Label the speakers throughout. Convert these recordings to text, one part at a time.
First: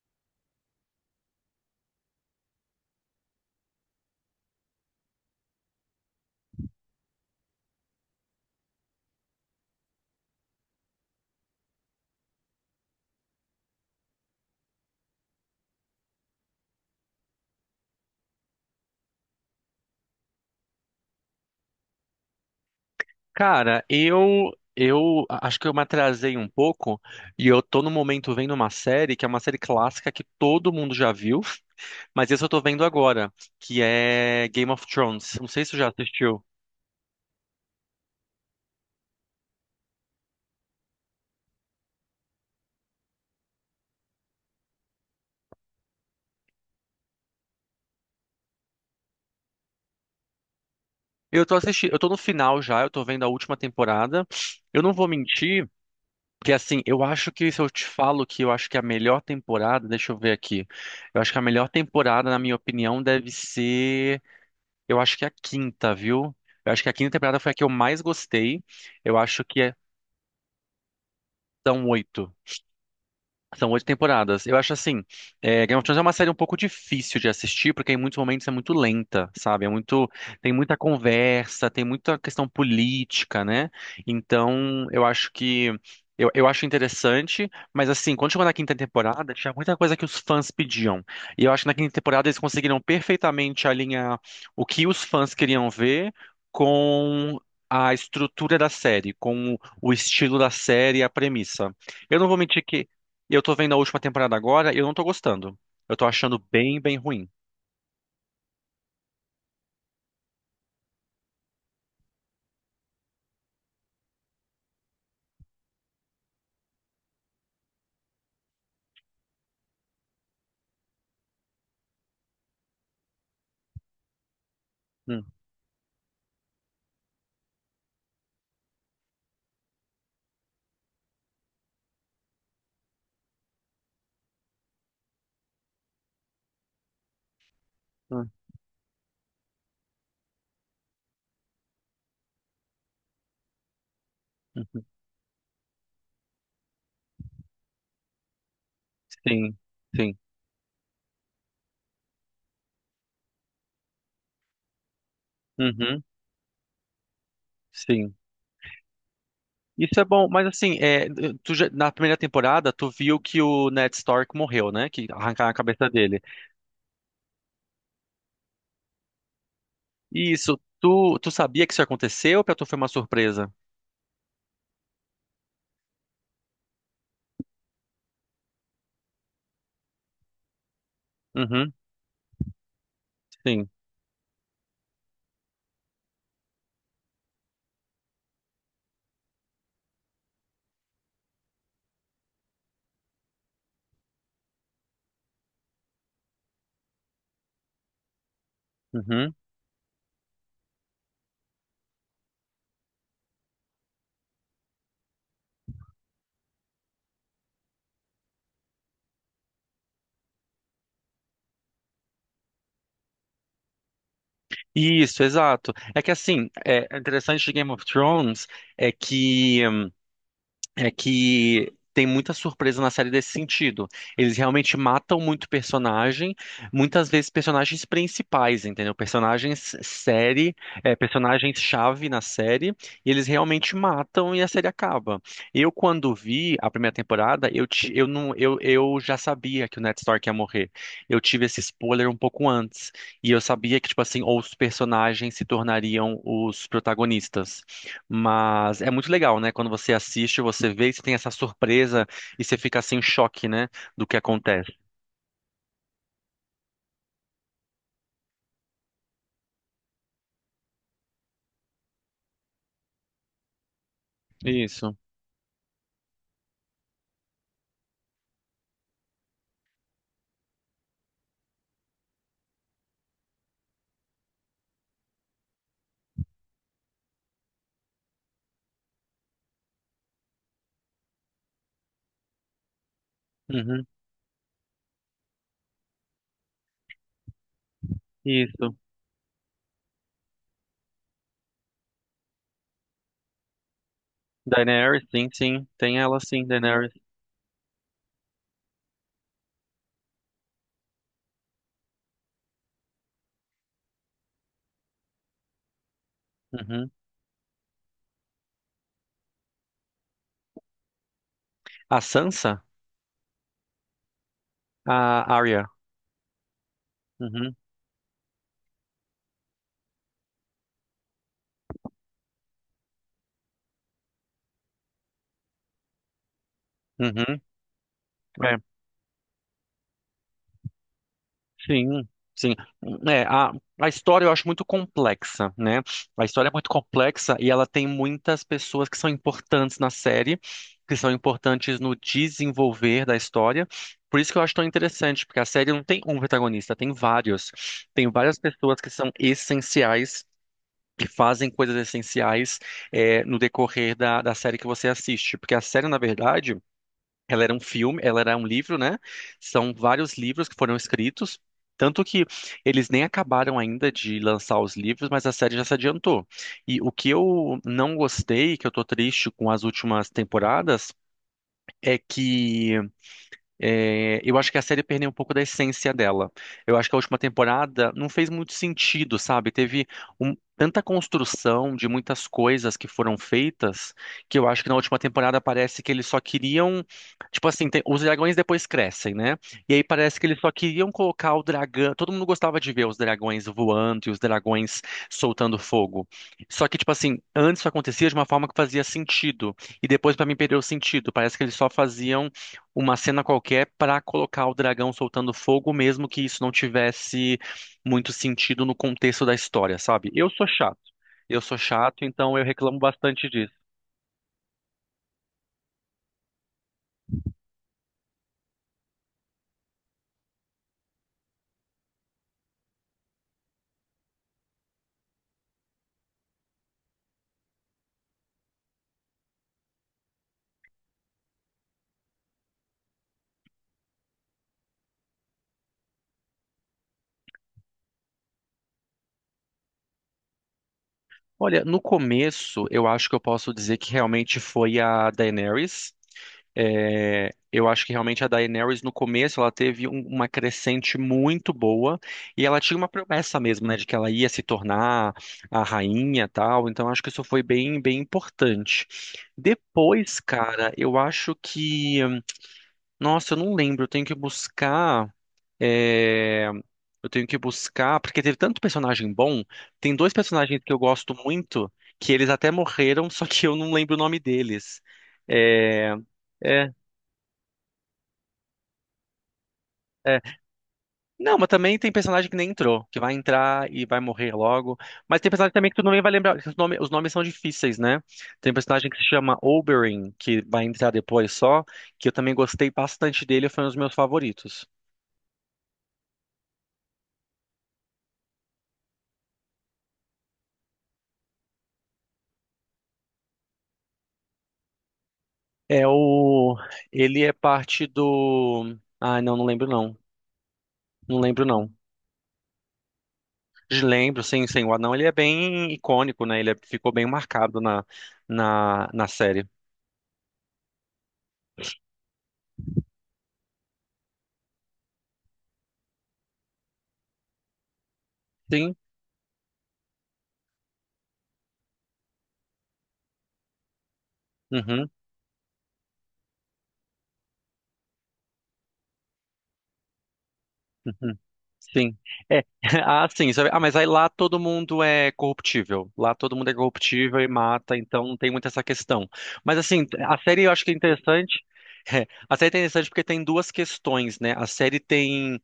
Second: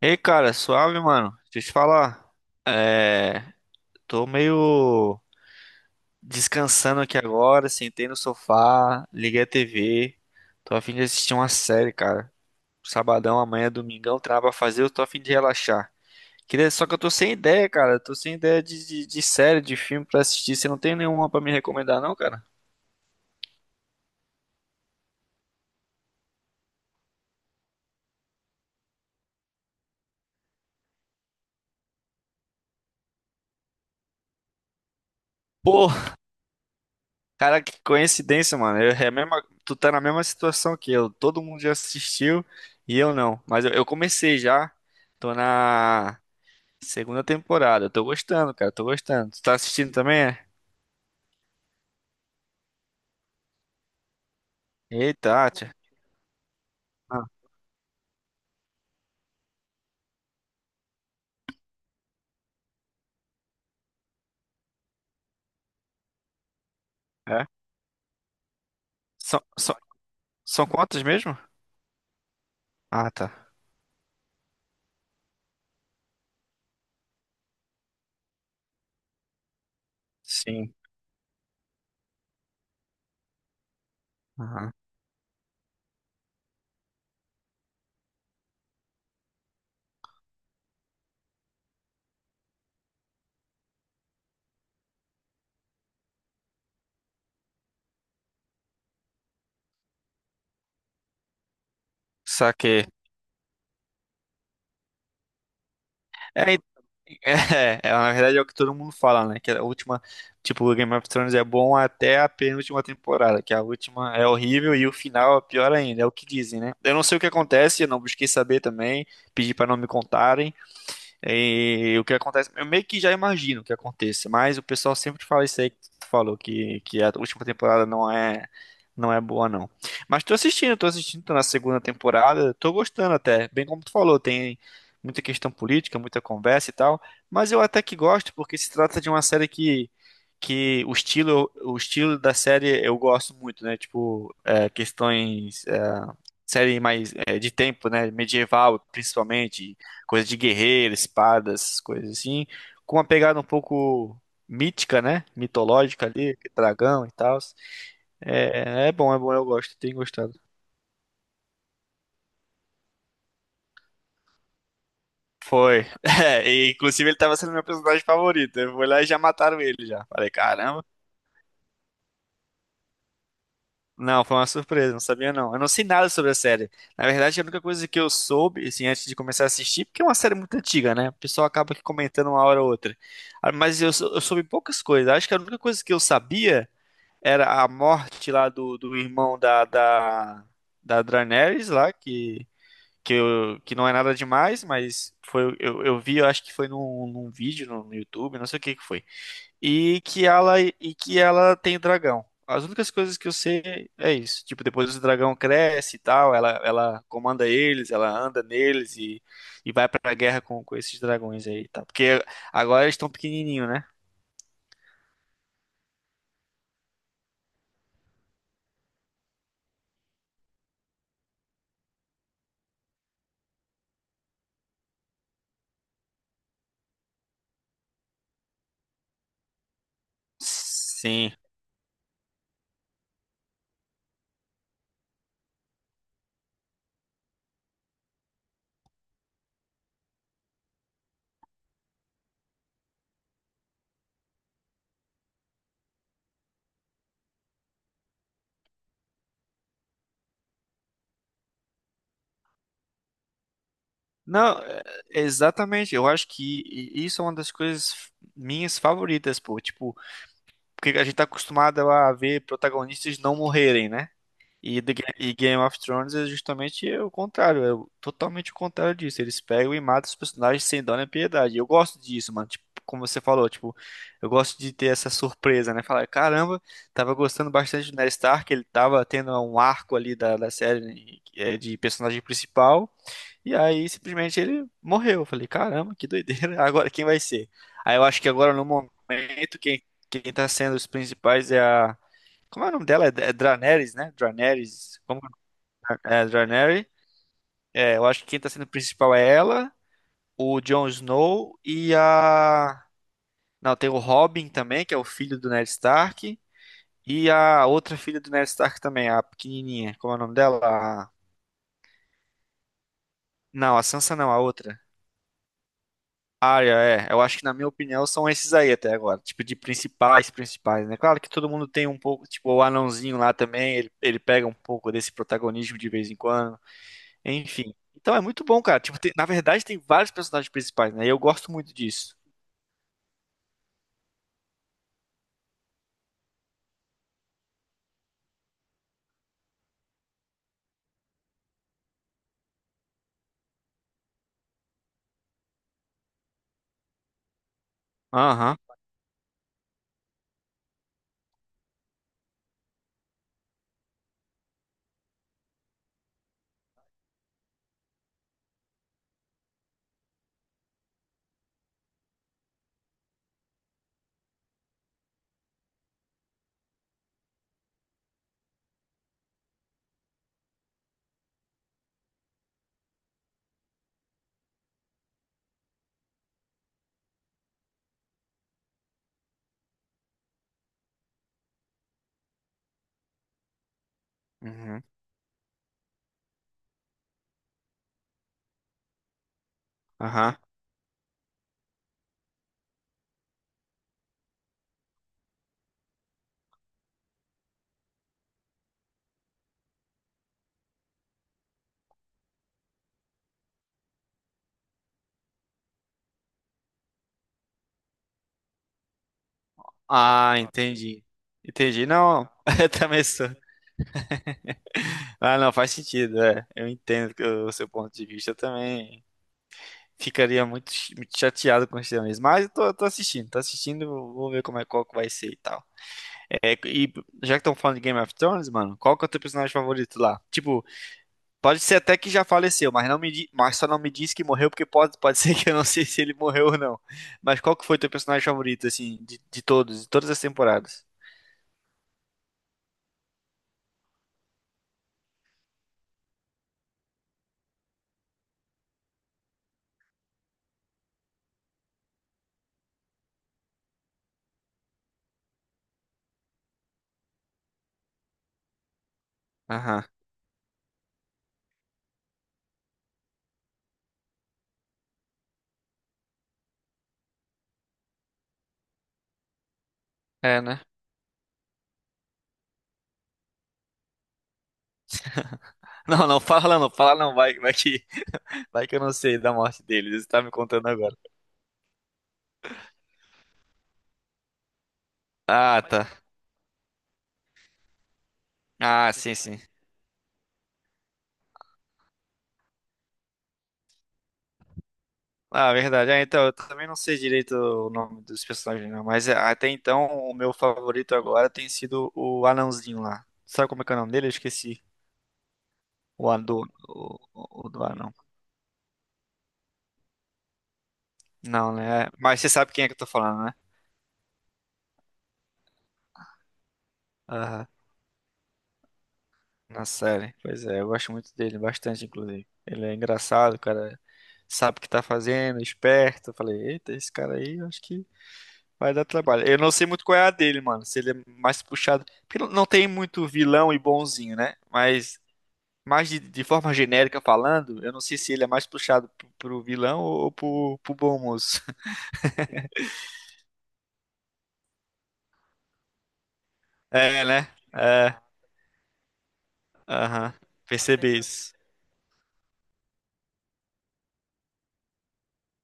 Speaker 1: Ei, cara, suave, mano. Deixa eu te falar. É, tô meio descansando aqui agora, sentei no sofá, liguei a TV. Tô a fim de assistir uma série, cara. Sabadão, amanhã, domingão, tem nada pra fazer, eu tô a fim de relaxar. Queria... Só que eu tô sem ideia, cara. Tô sem ideia de série, de filme pra assistir. Você não tem nenhuma pra me recomendar, não, cara?
Speaker 2: Cara, eu acho que eu me atrasei um pouco e eu tô no momento vendo uma série que é uma série clássica que todo mundo já viu, mas essa eu tô vendo agora, que é Game of Thrones. Não sei se você já
Speaker 1: Pô,
Speaker 2: assistiu.
Speaker 1: cara, que coincidência, mano. Eu, é a mesma, tu tá na mesma situação que eu. Todo mundo já assistiu e eu não. Mas eu comecei já. Tô na segunda temporada. Eu tô gostando, cara. Tô gostando. Tu tá assistindo também? É?
Speaker 2: Eu tô assistindo, eu tô no final já, eu tô vendo a última temporada. Eu não vou
Speaker 1: Eita,
Speaker 2: mentir,
Speaker 1: tia.
Speaker 2: que assim, eu
Speaker 1: Ah,
Speaker 2: acho que se eu te falo que eu acho que a melhor temporada, deixa eu ver aqui. Eu acho que a melhor temporada, na minha opinião, deve ser. Eu acho que é a quinta, viu? Eu acho que a quinta temporada
Speaker 1: é?
Speaker 2: foi a que eu mais gostei. Eu
Speaker 1: São,
Speaker 2: acho que é-
Speaker 1: são, são quantos mesmo?
Speaker 2: São oito.
Speaker 1: Ah, tá.
Speaker 2: São oito temporadas. Eu acho assim, é, Game of Thrones é uma série um pouco difícil de assistir, porque em muitos momentos é muito lenta, sabe? É muito, tem
Speaker 1: Sim.
Speaker 2: muita conversa, tem muita questão política, né?
Speaker 1: Aham.
Speaker 2: Então, eu acho que eu acho interessante, mas assim, quando chegou na quinta temporada, tinha muita coisa que os fãs pediam. E eu acho que na quinta temporada eles conseguiram perfeitamente alinhar o que os fãs queriam ver com a estrutura da série, com o estilo da série e a premissa. Eu não vou mentir
Speaker 1: Saquei.
Speaker 2: que e eu tô vendo a última temporada agora e eu não tô gostando. Eu tô achando
Speaker 1: É, então,
Speaker 2: bem, bem ruim.
Speaker 1: é, é, na verdade é o que todo mundo fala, né? Que a última, tipo, o Game of Thrones é bom até a penúltima temporada, que a última é horrível e o final é pior ainda, é o que dizem, né? Eu não sei o que acontece, eu não busquei saber também, pedi pra não me contarem. E o que acontece, eu meio que já imagino o que aconteça, mas o pessoal
Speaker 2: Hum,
Speaker 1: sempre fala isso aí que tu falou, que a última temporada não é, não é boa, não. Mas tô assistindo, tô assistindo, tô na segunda temporada, tô gostando até, bem como tu falou, tem muita questão política, muita conversa e tal, mas eu até que
Speaker 2: hum,
Speaker 1: gosto, porque se trata de uma série que o estilo da série eu gosto muito, né? Tipo, é,
Speaker 2: uhum.
Speaker 1: questões série mais é, de tempo, né? Medieval,
Speaker 2: Sim,
Speaker 1: principalmente,
Speaker 2: sim.
Speaker 1: coisa de guerreiro, espadas, coisas assim, com uma pegada um pouco mítica, né?
Speaker 2: Uhum,
Speaker 1: Mitológica ali, dragão e tal.
Speaker 2: sim.
Speaker 1: É, é bom, eu gosto, tenho
Speaker 2: Isso é bom,
Speaker 1: gostado.
Speaker 2: mas assim, é, na primeira temporada, tu viu que o Ned Stark morreu, né? Que arrancaram a
Speaker 1: Foi.
Speaker 2: cabeça dele.
Speaker 1: É, e, inclusive ele tava sendo meu personagem favorito. Eu fui lá e já mataram ele já.
Speaker 2: E
Speaker 1: Falei,
Speaker 2: isso,
Speaker 1: caramba.
Speaker 2: tu sabia que isso aconteceu ou pra tu foi uma surpresa?
Speaker 1: Não, foi uma surpresa, não sabia não. Eu não sei nada sobre a série. Na verdade, a única coisa que eu soube, assim, antes de começar a assistir, porque é uma série muito antiga, né? O pessoal
Speaker 2: Uhum,
Speaker 1: acaba aqui comentando uma hora ou outra. Ah,
Speaker 2: sim.
Speaker 1: mas eu soube poucas coisas. Acho que a única coisa que eu sabia era a morte lá do irmão da Daenerys lá, que, que não é nada demais, mas foi, eu vi, eu acho que foi num vídeo no YouTube, não sei o que que foi
Speaker 2: Uhum.
Speaker 1: e que ela tem dragão. As únicas coisas que eu sei é isso. Tipo, depois o dragão cresce e tal, ela comanda eles, ela anda neles e vai pra guerra com esses dragões aí, tá? Porque agora eles estão pequenininho, né?
Speaker 2: Isso, exato. É que assim, é é interessante de Game of Thrones é que é que tem muita surpresa na série desse sentido. Eles realmente matam muito personagem, muitas vezes personagens principais, entendeu? Personagens série, é,
Speaker 1: Sim.
Speaker 2: personagens-chave na série, e eles realmente matam e a série acaba. Eu, quando vi a primeira temporada, eu, ti- eu, não, eu já sabia que o Ned Stark ia morrer. Eu tive esse spoiler um pouco antes, e eu sabia que, tipo assim, ou os personagens se tornariam os protagonistas. Mas é muito legal, né? Quando você assiste, você vê e você tem essa surpresa e você fica assim em choque, né? Do que
Speaker 1: Não,
Speaker 2: acontece.
Speaker 1: exatamente. Eu acho que isso é uma das coisas minhas favoritas, pô. Tipo, porque a gente tá acostumado a ver protagonistas não morrerem, né? E,
Speaker 2: Isso.
Speaker 1: E Game of Thrones é justamente o contrário, totalmente o contrário disso. Eles pegam e matam os personagens sem dó nem piedade. Eu gosto disso, mano. Tipo, como você falou, tipo, eu gosto de ter essa surpresa, né? Falar, caramba, tava gostando bastante do Ned Stark, ele tava tendo um arco ali da série né, é, de personagem principal, e
Speaker 2: Uhum.
Speaker 1: aí simplesmente ele morreu. Eu falei, caramba, que doideira, agora quem vai ser? Aí eu acho que agora no
Speaker 2: Isso.
Speaker 1: momento, quem tá sendo os principais é a. Como é o nome dela? É, é Draneris, né? Draneris.
Speaker 2: Daenerys,
Speaker 1: Como
Speaker 2: sim, sim. Tem ela,
Speaker 1: é,
Speaker 2: sim,
Speaker 1: Draneris.
Speaker 2: Daenerys.
Speaker 1: É, eu acho que quem tá sendo principal é ela, o Jon Snow e a. Não, tem o Robin também, que é o filho do Ned Stark.
Speaker 2: Uhum.
Speaker 1: E a outra filha do Ned Stark também, a pequenininha. Como é o nome dela? A-
Speaker 2: A Sansa?
Speaker 1: Não, a Sansa não, a outra.
Speaker 2: A Arya.
Speaker 1: Arya, é. Eu acho que, na
Speaker 2: Uhum.
Speaker 1: minha opinião, são esses aí até agora. Tipo, de principais, principais, né? Claro que todo mundo tem um pouco. Tipo, o anãozinho lá também, ele pega um pouco desse protagonismo de vez em quando.
Speaker 2: Uhum.
Speaker 1: Enfim. Então é muito bom, cara. Tipo, na verdade, tem vários personagens principais, né? E eu gosto muito
Speaker 2: Sim,
Speaker 1: disso.
Speaker 2: sim. É, a história eu acho muito complexa, né? A história é muito complexa e ela tem muitas pessoas que são importantes na série, que são importantes no desenvolver da história. Por isso que eu acho tão interessante, porque a série não tem um protagonista, tem vários. Tem várias
Speaker 1: Aham.
Speaker 2: pessoas que são essenciais. Que fazem coisas essenciais é, no decorrer da série que você assiste. Porque a série, na verdade, ela era um filme, ela era um livro, né? São vários livros que foram escritos. Tanto que eles nem acabaram ainda de lançar os livros, mas a série já se adiantou. E o que eu não gostei, que eu tô triste com as últimas temporadas, é que é, eu acho que a série perdeu um pouco da essência dela. Eu acho que a última temporada não fez muito sentido, sabe? Teve tanta construção de muitas coisas que foram feitas que eu acho que na
Speaker 1: Uhum.
Speaker 2: última temporada parece que eles só queriam. Tipo assim, os dragões depois crescem, né? E aí parece que
Speaker 1: Aham.
Speaker 2: eles só queriam colocar o dragão. Todo mundo gostava de ver os dragões voando e os dragões soltando fogo. Só que, tipo assim, antes isso acontecia de uma forma que fazia sentido. E depois, pra mim, perdeu o sentido. Parece que eles só faziam uma cena qualquer para colocar o dragão soltando fogo, mesmo que isso não tivesse muito sentido no contexto da história, sabe? Eu
Speaker 1: Ah,
Speaker 2: sou chato.
Speaker 1: entendi.
Speaker 2: Eu sou
Speaker 1: Entendi.
Speaker 2: chato,
Speaker 1: Não,
Speaker 2: então eu
Speaker 1: eu
Speaker 2: reclamo
Speaker 1: também
Speaker 2: bastante
Speaker 1: sou.
Speaker 2: disso.
Speaker 1: Ah, não, faz sentido. É. Eu entendo que o seu ponto de vista eu também. Ficaria muito chateado com isso mesmo. Mas eu tô, tô assistindo, vou ver como é qual que vai ser e tal. É, e já que estão falando de Game of Thrones, mano, qual que é o teu personagem favorito lá? Tipo, pode ser até que já faleceu, mas não mas só não me disse que morreu, porque pode, pode ser que eu não sei se ele morreu ou não. Mas qual que foi teu personagem favorito, assim, de todos, de todas as temporadas?
Speaker 2: Olha, no começo, eu acho que eu posso dizer que realmente foi a Daenerys. É, eu acho que realmente a Daenerys, no começo, ela teve uma crescente muito boa e ela tinha uma promessa mesmo, né, de que ela ia se tornar a rainha e tal. Então, acho que isso foi bem, bem importante.
Speaker 1: Aham.
Speaker 2: Depois, cara, eu acho que. Nossa, eu não lembro. Eu tenho que buscar. É, eu tenho que buscar. Porque teve tanto personagem bom. Tem dois
Speaker 1: É,
Speaker 2: personagens
Speaker 1: né?
Speaker 2: que eu gosto muito. Que eles até morreram, só que eu não lembro o nome deles. É,
Speaker 1: Não, não, fala não,
Speaker 2: é,
Speaker 1: fala não, vai que eu não sei da morte dele, você
Speaker 2: é.
Speaker 1: tá me contando agora.
Speaker 2: Não, mas também tem personagem que nem entrou, que vai entrar e vai morrer logo. Mas tem personagem
Speaker 1: Ah,
Speaker 2: também que tu
Speaker 1: tá.
Speaker 2: não vai lembrar, que os os nomes são difíceis, né? Tem um personagem
Speaker 1: Ah,
Speaker 2: que se
Speaker 1: sim,
Speaker 2: chama
Speaker 1: sim.
Speaker 2: Oberyn, que vai entrar depois só, que eu também gostei bastante dele, foi um dos meus favoritos.
Speaker 1: Ah, verdade. Ah, então, eu também não sei direito o nome dos personagens, não, mas é, até então o meu favorito agora tem sido o anãozinho lá. Sabe como é que é o nome dele? Eu esqueci.
Speaker 2: É o. Ele é
Speaker 1: O do
Speaker 2: parte
Speaker 1: anão.
Speaker 2: do. Ah não, não lembro não. Não lembro
Speaker 1: Não,
Speaker 2: não.
Speaker 1: né? Mas você sabe quem é que eu tô falando, né?
Speaker 2: De Lembro, sim, sim. O anão ele é bem icônico, né? Ficou bem
Speaker 1: Aham.
Speaker 2: marcado na série.
Speaker 1: Na série. Pois é, eu gosto muito dele, bastante, inclusive. Ele é engraçado, o cara sabe o que tá fazendo, esperto. Eu falei, eita, esse cara aí, eu acho que vai
Speaker 2: Sim.
Speaker 1: dar trabalho. Eu não sei muito qual é a dele, mano. Se ele é mais puxado. Porque não não tem muito vilão e bonzinho, né?
Speaker 2: Uhum,
Speaker 1: Mas, mais de forma genérica falando, eu não sei se ele é mais puxado pro vilão ou pro bom
Speaker 2: uhum.
Speaker 1: moço.
Speaker 2: Sim. É. Ah, sim. Sabe? Ah, mas aí lá todo mundo é corruptível. Lá todo mundo é
Speaker 1: É,
Speaker 2: corruptível e
Speaker 1: né?
Speaker 2: mata,
Speaker 1: É,
Speaker 2: então não tem muito essa questão. Mas assim,
Speaker 1: aham.
Speaker 2: a série eu acho que é
Speaker 1: Percebi isso.
Speaker 2: interessante. É, a série é interessante porque tem duas questões, né? A série tem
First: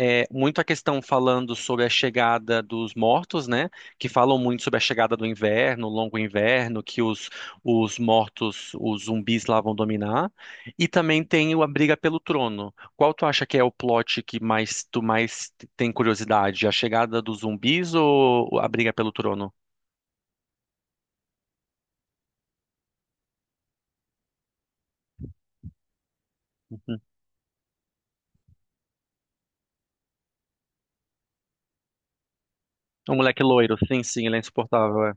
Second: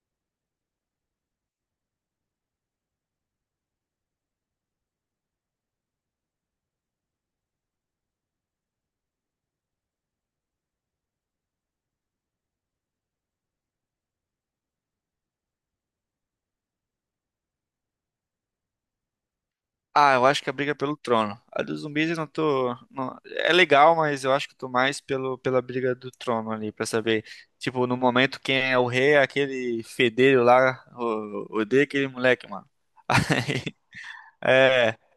Speaker 2: é, muito a questão falando sobre a chegada dos mortos, né? Que falam muito sobre a chegada do inverno, o longo inverno, que os mortos, os zumbis lá vão dominar. E também tem o a briga pelo trono. Qual tu acha que é o plot que mais tu mais tem curiosidade? A chegada dos zumbis ou a briga pelo trono?
Speaker 1: Ah, eu acho que é a briga é pelo trono. A dos zumbis eu não tô. Não- é legal, mas eu acho que eu tô mais pelo, pela briga do trono ali, pra saber. Tipo, no momento, quem é o rei é aquele fedelho lá, o, odeio aquele moleque, mano.
Speaker 2: Um moleque loiro, sim, sim, ele é
Speaker 1: é,
Speaker 2: insuportável, é.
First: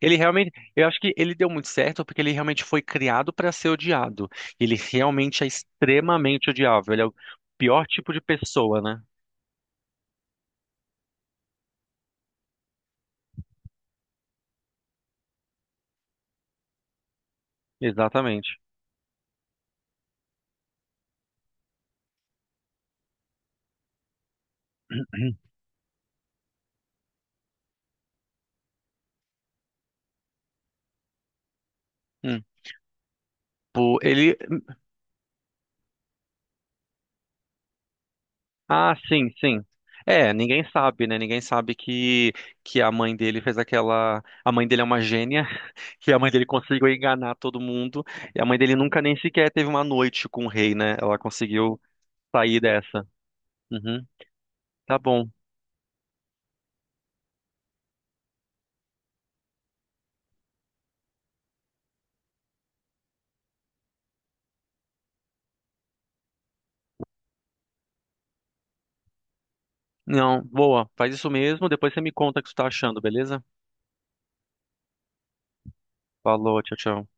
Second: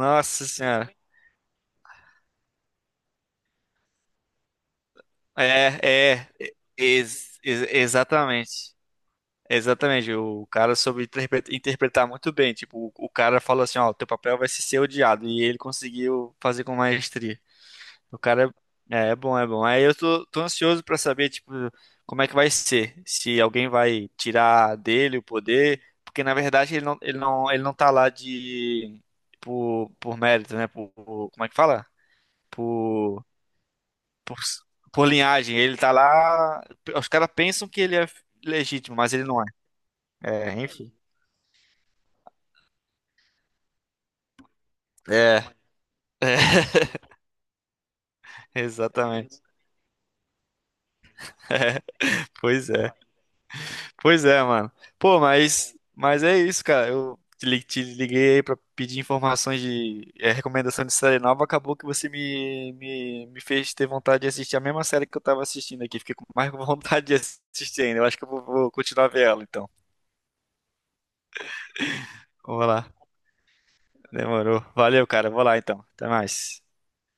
Speaker 2: Ele realmente, eu
Speaker 1: senhora.
Speaker 2: acho que ele deu muito certo porque ele realmente foi criado para ser odiado. Ele realmente é
Speaker 1: É, é,
Speaker 2: extremamente odiável. Ele é o pior tipo de
Speaker 1: exatamente.
Speaker 2: pessoa, né?
Speaker 1: Exatamente, o cara soube interpretar muito bem. Tipo, o cara falou assim: ó, teu papel vai ser ser odiado. E ele conseguiu fazer com maestria. O
Speaker 2: Exatamente.
Speaker 1: cara é, é bom, é bom. Aí eu tô, tô ansioso pra saber, tipo, como é que vai ser. Se alguém vai tirar dele o poder, porque na verdade ele não tá lá de por, mérito, né? Por- como é que fala?
Speaker 2: Hum.
Speaker 1: Por,
Speaker 2: Pô, ele,
Speaker 1: por, por linhagem. Ele tá lá. Os caras pensam que ele é
Speaker 2: ah,
Speaker 1: legítimo, mas ele
Speaker 2: sim,
Speaker 1: não é.
Speaker 2: sim. É,
Speaker 1: É,
Speaker 2: ninguém
Speaker 1: enfim.
Speaker 2: sabe, né? Ninguém sabe que a mãe dele fez aquela, a mãe dele é uma
Speaker 1: É,
Speaker 2: gênia, que a mãe dele conseguiu enganar todo mundo, e a mãe
Speaker 1: é,
Speaker 2: dele nunca nem
Speaker 1: exatamente.
Speaker 2: sequer teve uma noite com o rei, né? Ela conseguiu sair
Speaker 1: Pois é.
Speaker 2: dessa. Uhum.
Speaker 1: Pois é, mano.
Speaker 2: Tá
Speaker 1: Pô,
Speaker 2: bom.
Speaker 1: mas é isso, cara. Eu te liguei aí pra pedir informações de recomendação de série nova. Acabou que você me fez ter vontade de assistir a mesma série que eu tava assistindo aqui. Fiquei com mais vontade de assistir ainda. Eu acho que eu vou, vou continuar vendo ela, então.
Speaker 2: Não, boa. Faz isso mesmo. Depois você me conta o que você
Speaker 1: Vou
Speaker 2: tá
Speaker 1: lá.
Speaker 2: achando, beleza?
Speaker 1: Demorou. Valeu, cara. Vou lá, então. Até
Speaker 2: Falou,
Speaker 1: mais.
Speaker 2: tchau, tchau.